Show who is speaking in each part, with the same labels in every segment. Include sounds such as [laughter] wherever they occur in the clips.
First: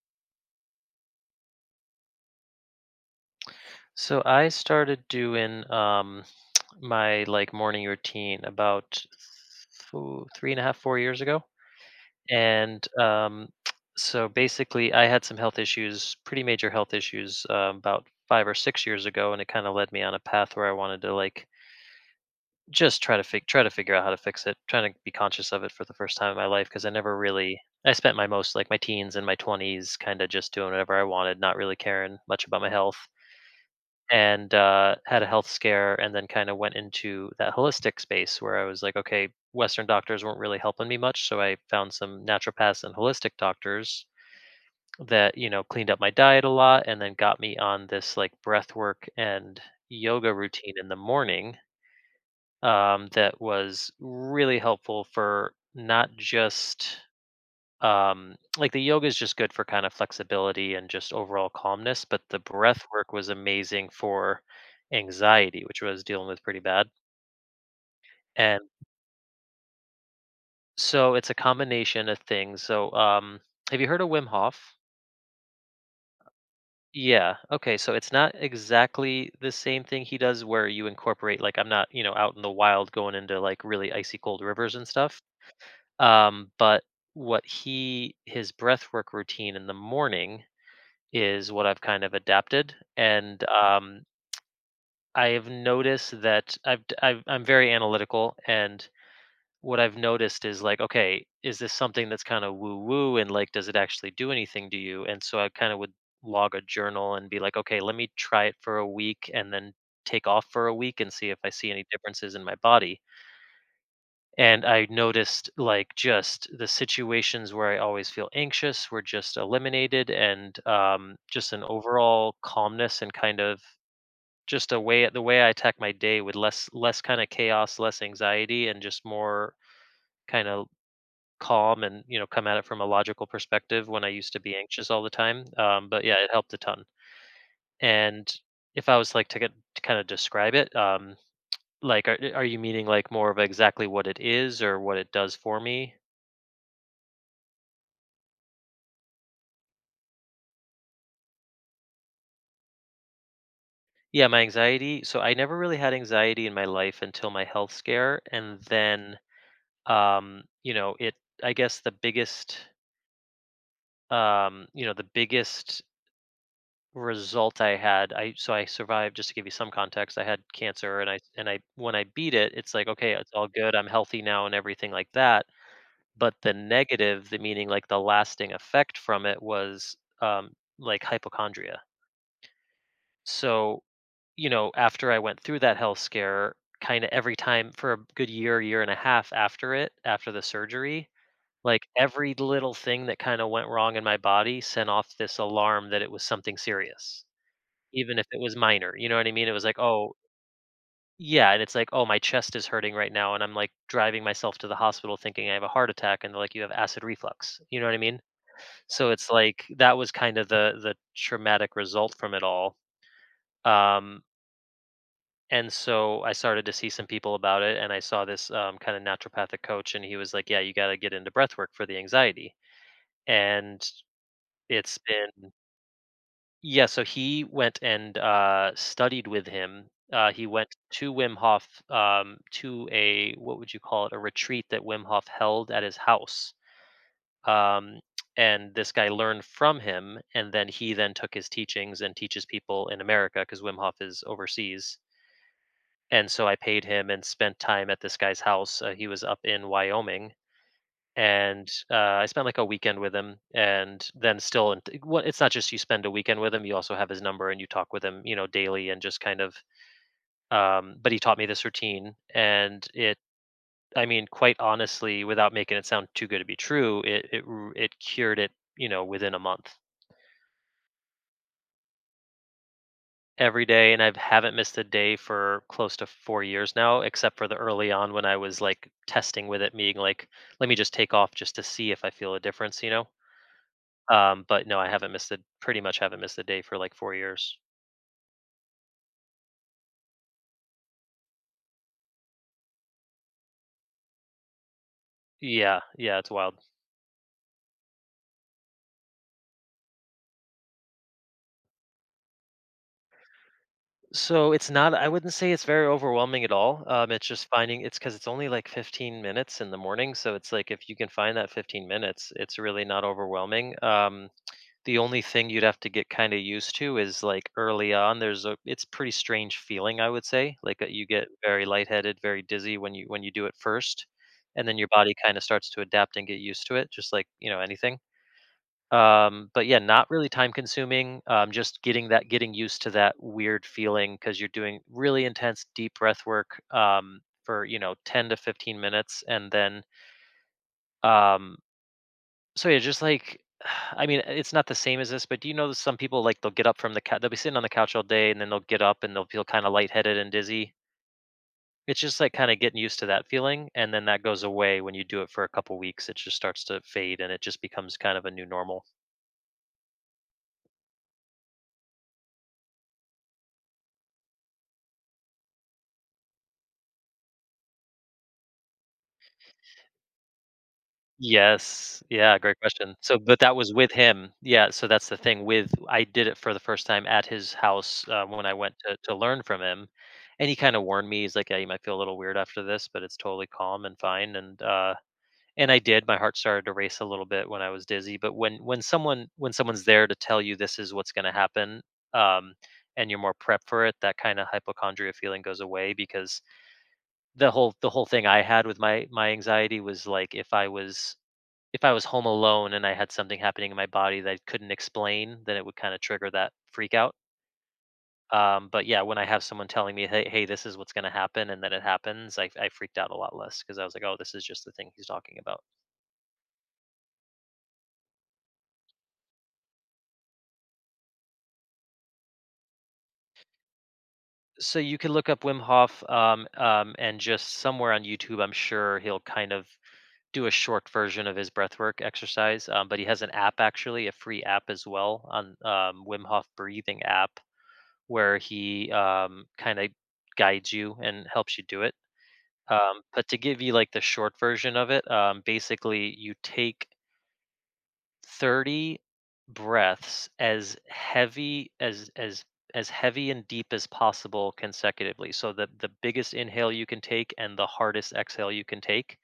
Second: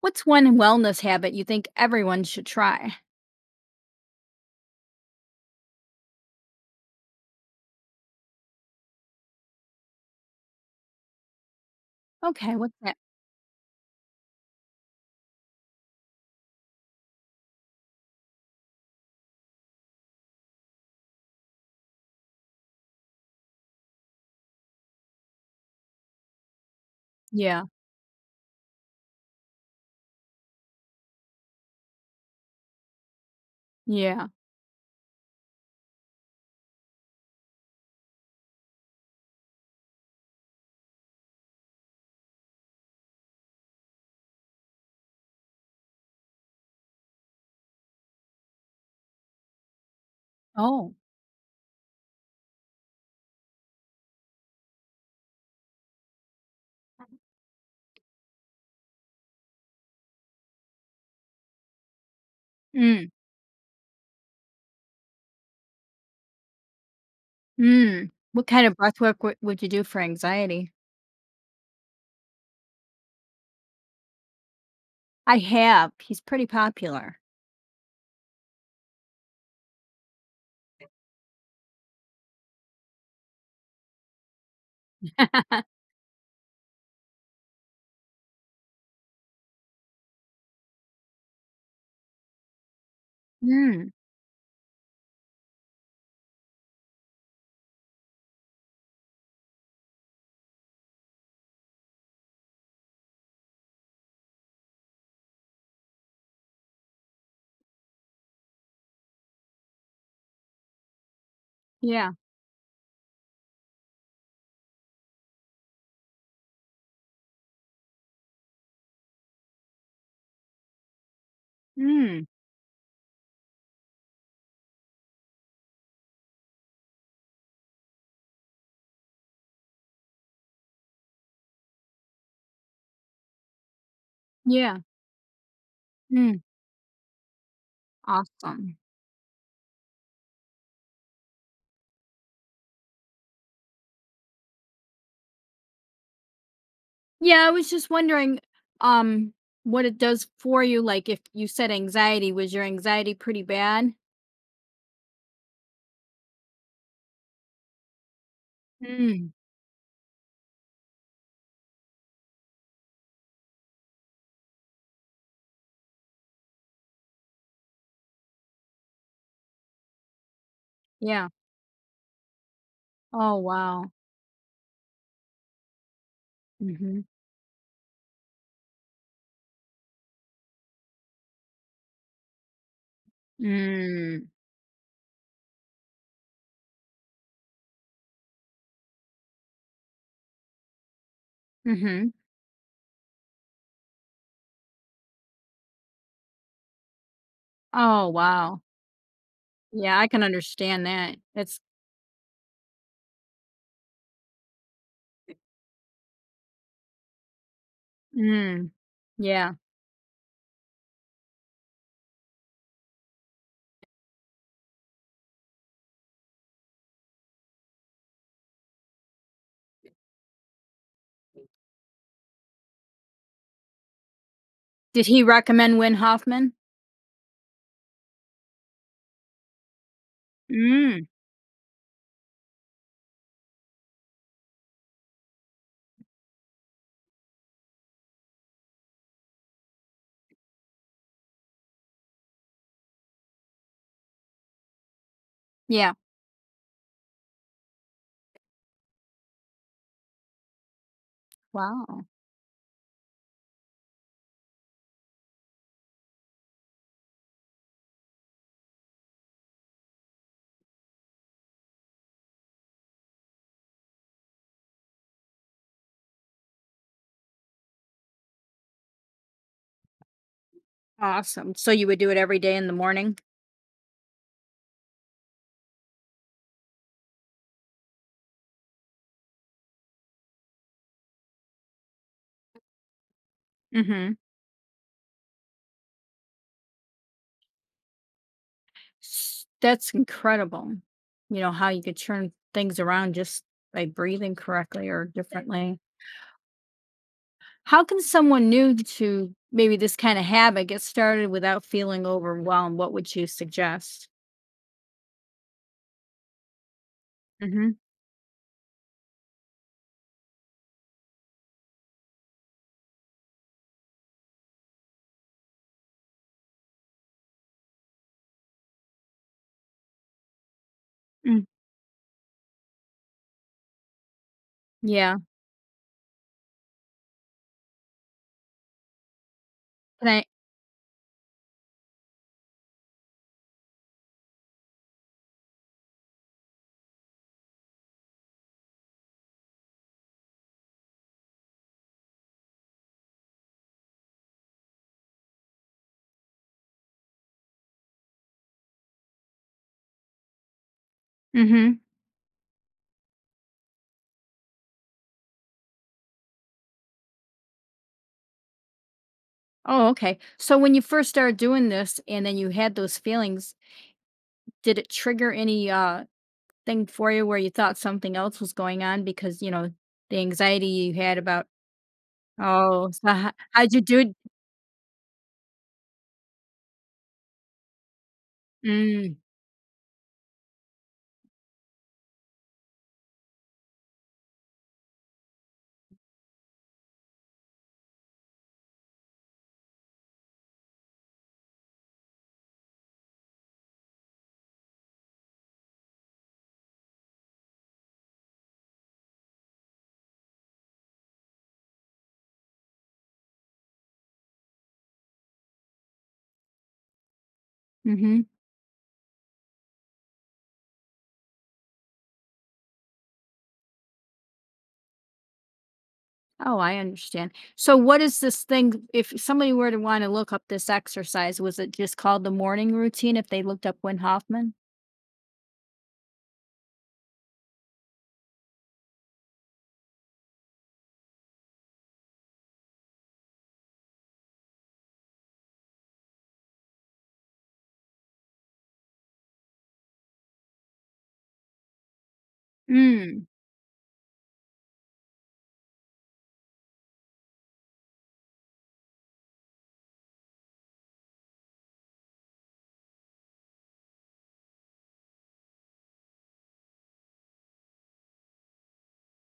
Speaker 1: What's one wellness habit you think everyone should try?
Speaker 2: So I started doing [sniffs] [tsk] my like morning routine about three and a half, 4 years ago.
Speaker 1: Okay, what's
Speaker 2: And
Speaker 1: that?
Speaker 2: [sniffs] [tsk] so basically I had some health issues, pretty major health issues about 5 or 6 years ago, and it kind of led me on a path where I wanted to like just try to figure out how to fix it, trying to be conscious of it for the first time in my life because I never really
Speaker 1: Yeah,
Speaker 2: I spent my most like my teens and my 20s kind of just doing whatever I wanted, not really caring much about my health.
Speaker 1: yeah.
Speaker 2: And had a health scare and then kind of went into that holistic space where I was like, okay, western doctors weren't really helping me much, so I found some naturopaths and holistic doctors that, you know, cleaned up my diet a lot, and then got me on this like breath work and yoga routine in the
Speaker 1: Oh.
Speaker 2: morning. That was really helpful for not just like the yoga is just good for kind of flexibility and just overall calmness, but the breath
Speaker 1: Mm,
Speaker 2: work was amazing for anxiety, which I was dealing with pretty bad.
Speaker 1: mm. What
Speaker 2: And
Speaker 1: kind of breath work would you do for anxiety?
Speaker 2: so it's a combination of things. Have you heard of Wim Hof?
Speaker 1: I have. He's pretty popular.
Speaker 2: Yeah. Okay. So it's not exactly the same thing he does where you incorporate, like, I'm not, you know, out in the wild going into like really icy cold rivers and stuff.
Speaker 1: [laughs]
Speaker 2: Um, but his breath work routine in the morning is what I've kind of adapted, and
Speaker 1: Mm,
Speaker 2: I've noticed that I've, d- I've I'm very analytical, and what I've noticed is like, okay, is this something that's kind of woo woo, and like, does it actually do anything to you? And so I kind of would log a journal and be like, okay, let me try it for a week, and then take off for a week and see if I see any
Speaker 1: yeah.
Speaker 2: differences in my body. And I noticed like just the situations where I always feel anxious were just eliminated, and just an
Speaker 1: Mm,
Speaker 2: overall calmness and kind of just a way the way I attack my day with less kind of chaos, less anxiety, and just more kind of calm, and, you know, come at it from a logical perspective when I used to be
Speaker 1: yeah.
Speaker 2: anxious all the time. But yeah, it
Speaker 1: Mm,
Speaker 2: helped a ton. And
Speaker 1: awesome.
Speaker 2: if I was like to get to kind of describe it, like are you meaning like more of exactly what it is or what it does for me?
Speaker 1: Yeah, I was just wondering um what it does for you, like, if you said anxiety— was your anxiety pretty bad?
Speaker 2: Yeah, my anxiety, so I never really had anxiety in my life until my health scare, and then,
Speaker 1: Mm,
Speaker 2: you know, it I guess the biggest, you know, the biggest result I had, I so I survived. Just to give you some context, I had cancer, and
Speaker 1: yeah.
Speaker 2: I, when I beat it, it's like, "Okay, it's
Speaker 1: Oh,
Speaker 2: all good, I'm
Speaker 1: wow.
Speaker 2: healthy now," and everything like that, but the
Speaker 1: Mhm.
Speaker 2: negative, the meaning, like, the lasting effect from it was, like, hypochondria. So
Speaker 1: Mm.
Speaker 2: you know, after I went through that health scare, kind of every time for a good year, year and a half after it, after the surgery, like
Speaker 1: Mhm.
Speaker 2: every little thing that kind of went wrong in my body sent off this alarm that it was something serious,
Speaker 1: Oh,
Speaker 2: even if it was
Speaker 1: wow.
Speaker 2: minor. You know what I mean? It was like,
Speaker 1: Yeah, I
Speaker 2: oh,
Speaker 1: can understand that.
Speaker 2: yeah. And
Speaker 1: It's
Speaker 2: it's like, oh, my chest is hurting right now, and I'm like driving myself to the hospital thinking I have a heart attack, and they're like, you have acid reflux. You know what I mean?
Speaker 1: mm,
Speaker 2: So it's
Speaker 1: yeah.
Speaker 2: like that was kind of the traumatic result from it all. Um, and so I started to see some people about it, and I saw this kind of naturopathic coach, and he was like, "Yeah, you got to get into breath work for the anxiety." And it's
Speaker 1: Did he
Speaker 2: been
Speaker 1: recommend Win Hoffman?
Speaker 2: yeah. So he went and studied with him. He went
Speaker 1: Mm,
Speaker 2: to Wim Hof, to a, what would you call it, a retreat that Wim Hof held at his house. Um, and this guy learned from him, and then he then took his teachings and teaches people in America because Wim Hof is overseas.
Speaker 1: yeah.
Speaker 2: And so I paid him and spent time at this guy's house. He was up in Wyoming, and
Speaker 1: Wow.
Speaker 2: I spent like a weekend with him. And then still, in well, it's not just you spend a weekend with him; you also have his number and you talk with him, you know, daily and just kind of. But he taught me this routine, and it. I mean, quite honestly, without making it sound too good to be true, it cured it, you know, within a month.
Speaker 1: Awesome. So you would do it every day in the morning?
Speaker 2: Every day, and I haven't missed a day for close to 4 years now, except for the early on when I was, like, testing with it, being like, "Let me just take off just to see if I feel a difference," you know?
Speaker 1: Mhm.
Speaker 2: But no, I haven't missed it. Pretty much haven't missed a day for, like, 4 years.
Speaker 1: That's incredible. You know how you could turn things around just by breathing correctly or differently.
Speaker 2: Yeah, yeah, it's wild.
Speaker 1: How can someone new to maybe this kind of habit get started without feeling overwhelmed? What would you suggest?
Speaker 2: So it's not I wouldn't say it's very overwhelming at all, it's just
Speaker 1: Mhm.
Speaker 2: finding. It's because it's only, like, 15 minutes in the morning, so it's like if you can find that 15 minutes, it's really not overwhelming. The only thing you'd have to get kinda used to is, like, early on, there's a it's pretty strange feeling, I would say, like, you get
Speaker 1: Mm,
Speaker 2: very lightheaded, very dizzy when you do it first, and then your body
Speaker 1: yeah.
Speaker 2: kinda starts to adapt and get used to it, just like, you know, anything. But yeah,
Speaker 1: Can
Speaker 2: not
Speaker 1: I—
Speaker 2: really time consuming, just getting used to that weird feeling because 'cause you're doing really intense deep breath work, for, you know, 10 to 15 minutes, and then, um so, yeah, just like [sighs] I mean, it's not the same as this, but do you know that some people, like, they'll get up from the couch, they'll be sitting on the couch all day, and then they'll get up, and they'll feel kinda lightheaded and dizzy?
Speaker 1: mhm.
Speaker 2: It's just, like, kinda getting used to that feeling, and then that goes away when you do it for a couple weeks, it just starts to fade, and it just becomes kind of a new normal.
Speaker 1: Oh, okay. So when you first started doing this and then you had those feelings, did it trigger any thing for you where you thought something else was going on because, you know, the anxiety you had about—
Speaker 2: Yes. Yeah, great
Speaker 1: oh,
Speaker 2: question.
Speaker 1: so
Speaker 2: So
Speaker 1: how,
Speaker 2: but that
Speaker 1: how'd
Speaker 2: was
Speaker 1: you
Speaker 2: with
Speaker 1: do it?
Speaker 2: him. Yeah, so that's the thing with. I did it for the first time at his house, when I went to
Speaker 1: Mm,
Speaker 2: learn from him, and he kinda warned me, he's like, "Yeah, you might feel a little weird after this, but it's totally calm and fine," and, and I did. My heart started to race a little bit when I was dizzy, but when someone's there to tell you this is what's going to happen, um and you're more prepped for it, that kind of hypochondria feeling goes away because the whole thing I had with my anxiety was like if I was home alone and I had something happening in my body that I couldn't explain, then it would kind of trigger that freak out.
Speaker 1: hmm.
Speaker 2: But yeah, when I have someone telling me, "Hey, hey, this is what's going to happen," and then it happens, I freaked out a lot less because I was like, "Oh, this is just the thing he's talking about."
Speaker 1: Oh, I understand. So what is this thing? If somebody were to want to look up this exercise, was it just called the morning routine if they looked up Win Hoffman?
Speaker 2: So you could look up Wim Hof, and just somewhere on YouTube, I'm sure he'll kind of do a short version of his breathwork exercise. But he has an app, actually, a free app as well, on Wim Hof breathing app, where he kind of guides you and helps you do it.
Speaker 1: Mm,
Speaker 2: But to give you like the short version of it, basically you take 30 breaths as heavy as heavy and deep as possible consecutively, so the biggest inhale you can take and the hardest exhale you can take,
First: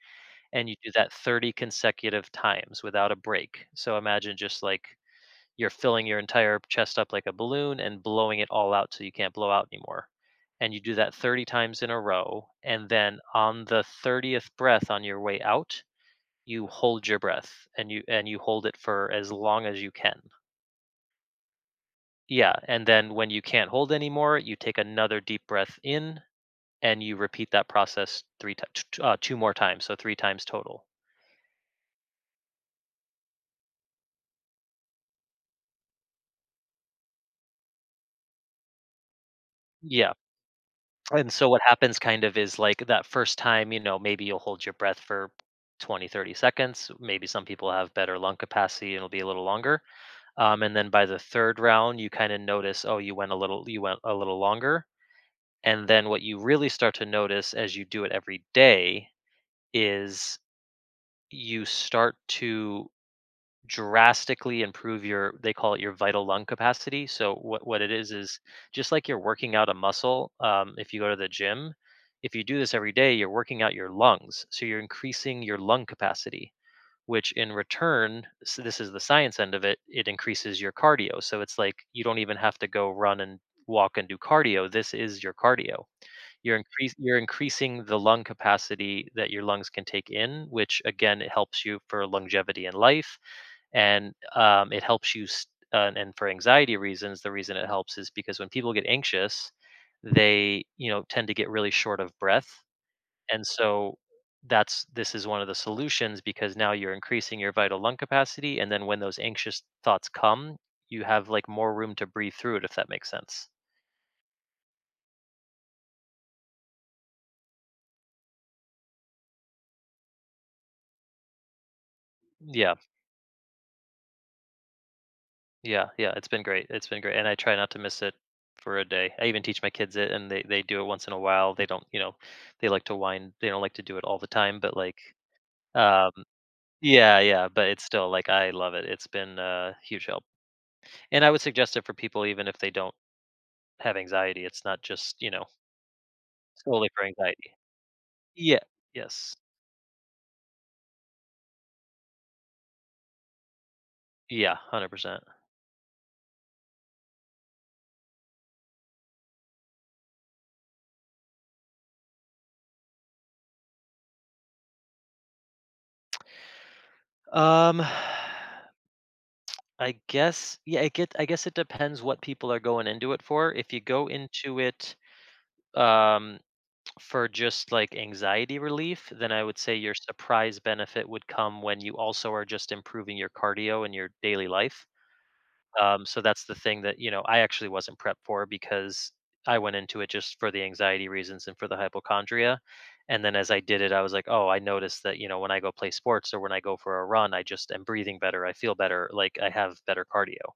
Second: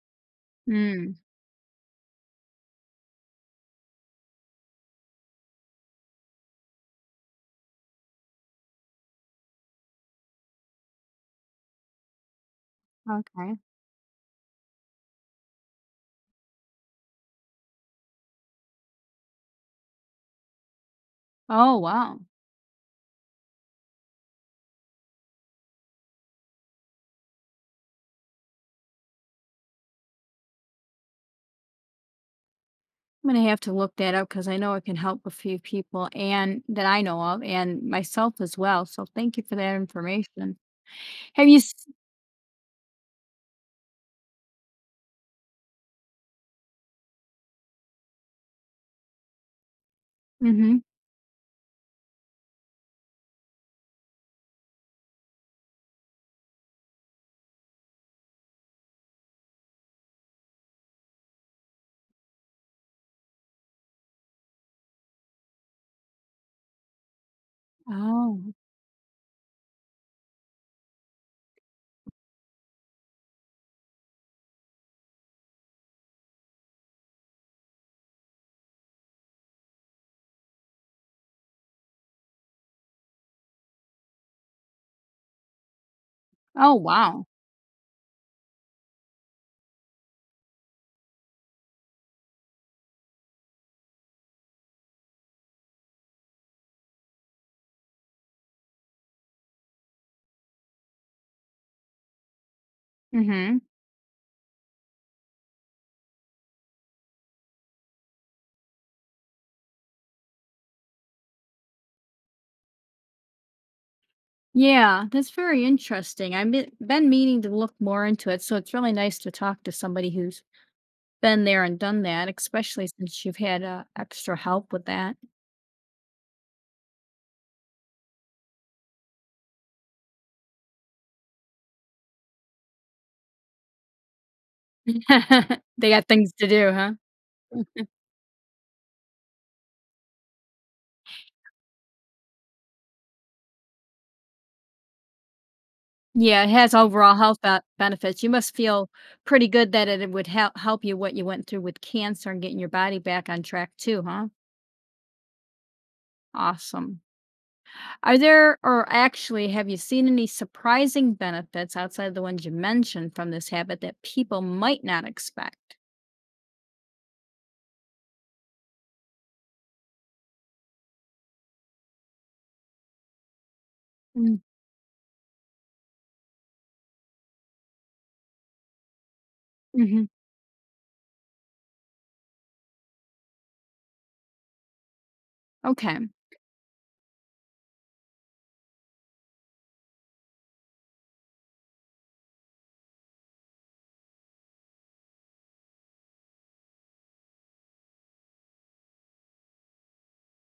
Speaker 2: and you do that
Speaker 1: mm,
Speaker 2: 30 consecutive times without a break. So imagine just like you're filling your entire chest up like a balloon and blowing it all out so you can't blow out anymore, and you do that 30 times in a row, and then
Speaker 1: okay.
Speaker 2: on the 30th breath, on your way out, you hold your breath, and you hold it for as long as you can.
Speaker 1: Oh, wow.
Speaker 2: Yeah, and then when you can't hold anymore, you take another deep breath in and you repeat that process 3 ti uh, 2 more times, so 3 times total.
Speaker 1: I'm gonna have to look that up because I know it can help a few people— and that I know of— and myself as well. So thank you for that
Speaker 2: Yeah,
Speaker 1: information.
Speaker 2: and
Speaker 1: Have
Speaker 2: so
Speaker 1: you?
Speaker 2: what
Speaker 1: S-
Speaker 2: happens kind of is like that first time, you know, maybe you'll hold your breath for 20-30 seconds. Maybe some people have better lung capacity and it'll be a little longer. And
Speaker 1: mm-hmm.
Speaker 2: then by the 3rd round, you kinda notice, oh, you went a little longer. And then what you really start to notice as you do it every day is you start to drastically improve your, they call it your vital lung capacity. So what it is
Speaker 1: Oh.
Speaker 2: just like you're working out a muscle. If you go to the gym, if you do this every day, you're working out your lungs. So you're increasing your lung capacity, which in return, so this is the science end of it, it increases your cardio. So it's like you don't even have to go run and walk and do cardio. This is your cardio.
Speaker 1: Oh,
Speaker 2: You're
Speaker 1: wow.
Speaker 2: increasing the lung capacity that your lungs can take in, which again, it helps you for longevity in life, and, it helps you s and for anxiety reasons. The reason it helps is because when people get anxious, they, you know, tend to get really short of breath, and
Speaker 1: Mm-hmm.
Speaker 2: so that's this is one of the solutions, because now you're increasing your vital lung capacity, and then when those anxious thoughts come, you have, like, more room to breathe through it, if that makes sense.
Speaker 1: Yeah, that's very interesting. I've been meaning to look more into it, so it's really nice to talk to somebody who's been there and done that,
Speaker 2: Yeah.
Speaker 1: especially since you've had extra help with that.
Speaker 2: Yeah, yeah, it's been great. It's been great, and I try not to miss it for a day. I even teach my kids it, and they do it once in a while. They don't, you know, they like to wind. They don't like to do it all the time, but like,
Speaker 1: [laughs] They got
Speaker 2: um,
Speaker 1: things to do, huh?
Speaker 2: yeah, yeah. But it's still like I love it. It's been a huge help, and I would suggest it for people even if they don't have anxiety. It's not just, you know,
Speaker 1: Yeah, it has
Speaker 2: solely for
Speaker 1: overall health
Speaker 2: anxiety.
Speaker 1: ba benefits. You must
Speaker 2: Yeah.
Speaker 1: feel
Speaker 2: Yes.
Speaker 1: pretty good that it would help you what you went through with cancer and getting your body back on track too, huh?
Speaker 2: Yeah. 100%.
Speaker 1: Awesome. Are there— or actually, have you seen any surprising benefits outside of the ones you mentioned from this habit that people might not expect?
Speaker 2: Um. [sighs] I guess yeah, I guess it depends what people are going into it for. If you go into it, um for just like anxiety relief, then I would say your
Speaker 1: Mm-hmm.
Speaker 2: surprise benefit would come when you also are just improving your cardio in your daily life.
Speaker 1: Okay.
Speaker 2: So that's the thing that, you know, I actually wasn't prepped for, because I went into it just for the anxiety reasons and for the hypochondria. And then as I did it, I was like, oh, I noticed that, you know, when I go play sports or when I go for a run, I just am breathing better, I feel better, like I have better cardio.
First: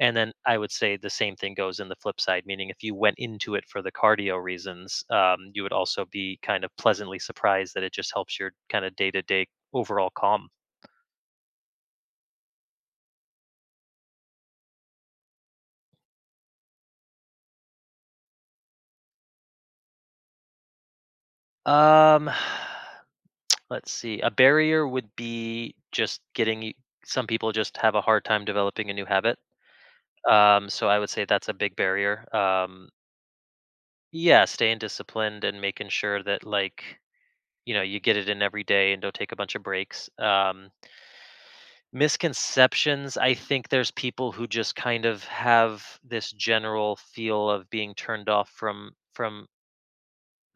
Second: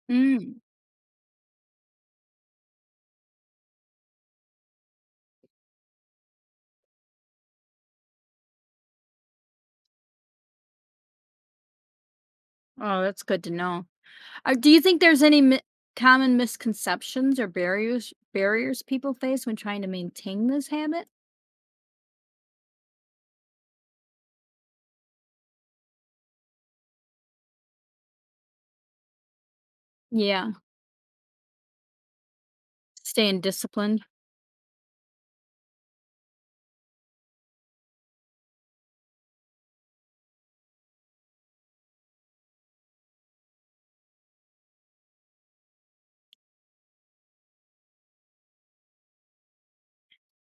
Speaker 2: And then I
Speaker 1: Mm.
Speaker 2: would say the same thing goes in the flip side, meaning if you went into it for the cardio reasons, you would also be kind of pleasantly surprised that it just helps your kind of day to day overall calm.
Speaker 1: Oh, that's good to know. Do you think there's any common misconceptions or barriers people face when trying to maintain this habit?
Speaker 2: Um, [sighs] let's see. A barrier would be just some people just have a hard time developing a new habit.
Speaker 1: Yeah,
Speaker 2: So I would say that's a big barrier.
Speaker 1: staying disciplined.
Speaker 2: Yeah, staying disciplined and making sure that, like, you know, you get it in every day and don't take a bunch of breaks. Misconceptions, I think there's people who just kind of have this general feel of being turned off from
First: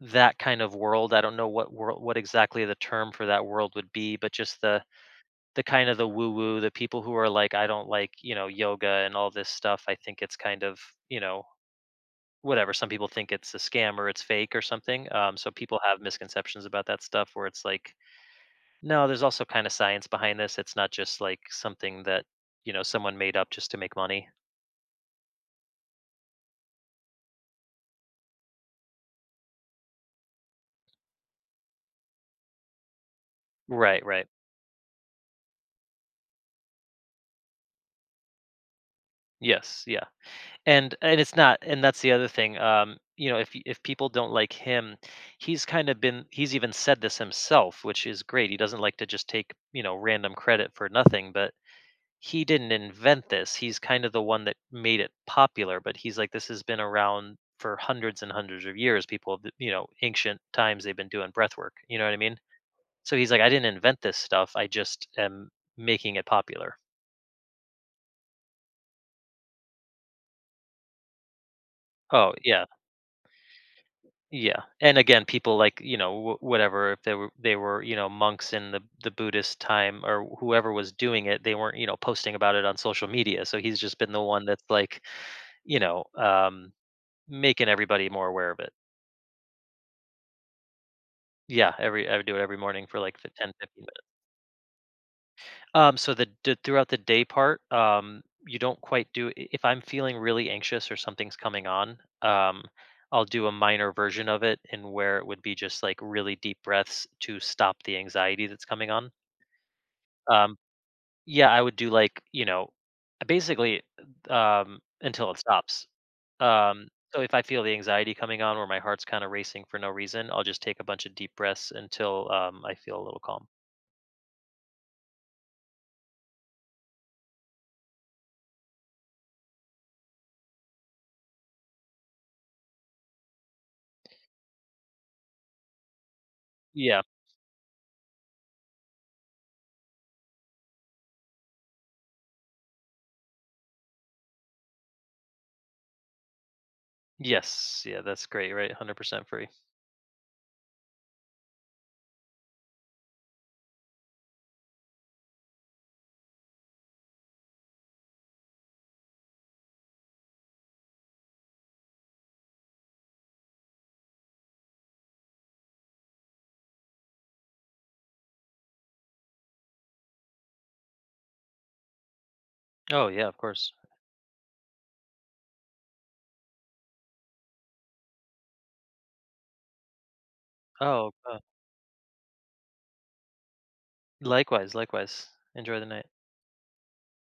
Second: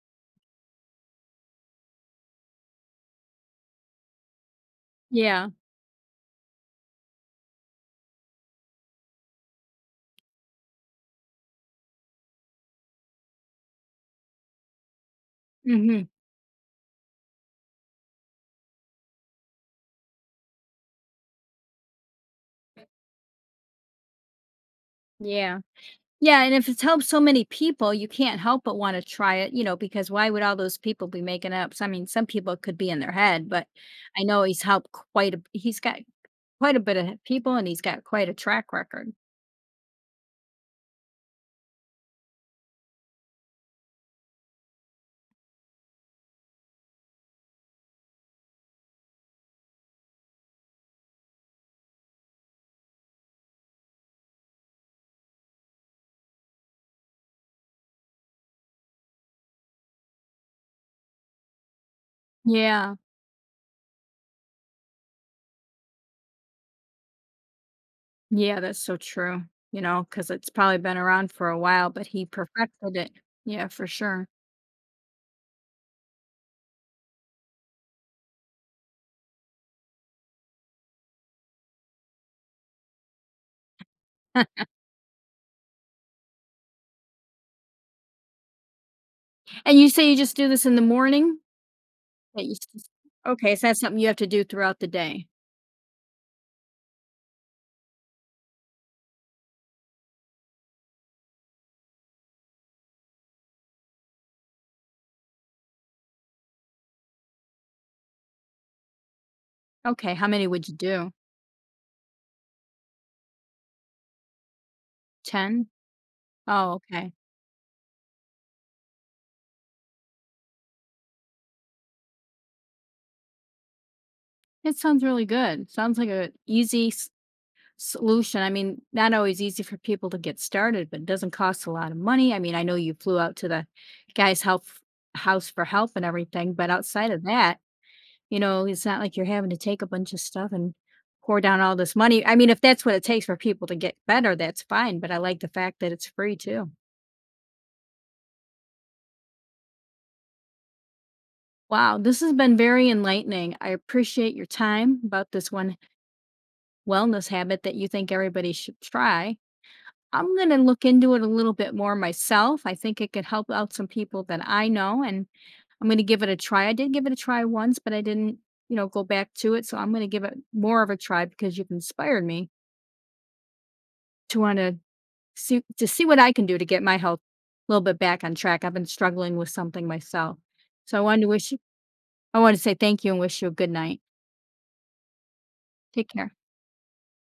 Speaker 2: that kind of world. I don't know what world, what exactly the term for that world would be, but just
Speaker 1: Yeah.
Speaker 2: the kind of the woo woo, the people who are like, I don't like, you know, yoga and all this stuff. I think it's kind of, you know, whatever. Some people think it's a scam or it's fake or something. So people have
Speaker 1: Mhm.
Speaker 2: misconceptions about that stuff where it's like, no, there's also kind of science behind this. It's not just like something that, you know, someone made up just to make money.
Speaker 1: Yeah. Yeah, and if it's helped so many people, you can't help but wanna try it, you know, because why would all those people be making up— so I mean, some people could be in their head, but
Speaker 2: Right,
Speaker 1: I
Speaker 2: right.
Speaker 1: know he's helped quite a he's got quite a bit of people, and he's got quite a track record.
Speaker 2: Yes, yeah. And it's not, and that's the other thing. You know, if people don't like him, he's kind of been he's even said this himself, which is great. He doesn't like to just take, you know, random credit for nothing, but he didn't invent this. He's kind of the one that made it popular, but he's like, this has been around for hundreds and hundreds of years. People, have, you know, ancient times they've been doing breath work. You know what I mean?
Speaker 1: Yeah.
Speaker 2: So he's like, "I didn't invent this stuff, I just am making it popular."
Speaker 1: Yeah, that's so true, you know, because it's probably been around for a while, but he
Speaker 2: Oh, yeah,
Speaker 1: perfected it. Yeah, for sure.
Speaker 2: yeah, and again, people like, you know, wh whatever, if they were, you know, monks in the Buddhist time or whoever was doing it, they weren't, you know, posting about it on social media, so he's just been the one that's
Speaker 1: [laughs]
Speaker 2: like, you know, making everybody more aware of it.
Speaker 1: And you say you just do this in the morning?
Speaker 2: Yeah, every, I would do it
Speaker 1: That you
Speaker 2: every morning
Speaker 1: s—
Speaker 2: for like the 10,
Speaker 1: okay, so that's
Speaker 2: 15.
Speaker 1: something you have to do throughout the day.
Speaker 2: So the d throughout the day part, you don't quite do I if I'm feeling really anxious or something's coming on, I'll do a minor version of it, and where it would be just, like, really deep breaths to stop the anxiety that's coming on.
Speaker 1: Okay, how many
Speaker 2: Um,
Speaker 1: would you do?
Speaker 2: yeah, I would do, like, you know, basically, until it
Speaker 1: 10?
Speaker 2: stops.
Speaker 1: Oh,
Speaker 2: Um,
Speaker 1: okay.
Speaker 2: so if I feel the anxiety coming on or my heart's kinda racing for no reason, I'll just take a bunch of deep breaths until, I feel a little calm.
Speaker 1: It sounds really good. Sounds like a easy solution. I mean, not always easy for people to get started, but it doesn't cost a lot of money. I mean, I know you flew out to the guy's health— house for help and everything, but
Speaker 2: Yeah.
Speaker 1: outside of that, you know, it's not like you're having to take a bunch of stuff and pour down all this money. I mean, if that's what it takes for people to get better, that's fine, but I like the fact that it's free too.
Speaker 2: Yes. Yeah, that's great, right? 100% free.
Speaker 1: Wow, this has been very enlightening. I appreciate your time about this one wellness habit that you think everybody should try. I'm going to look into it a little bit more myself. I think it could help out some people that I know, and I'm going to give it a try. I did give it a try once, but I didn't, you know, go back to it. So I'm going to give it more of a try because you've inspired me
Speaker 2: Oh yeah, of course.
Speaker 1: to want to see what I can do to get my health a little bit back on track. I've been struggling with something myself, so I
Speaker 2: Oh,
Speaker 1: wanted to wish you— I want to say thank you and wish you a good night.
Speaker 2: likewise, likewise. Enjoy the night.
Speaker 1: Take care.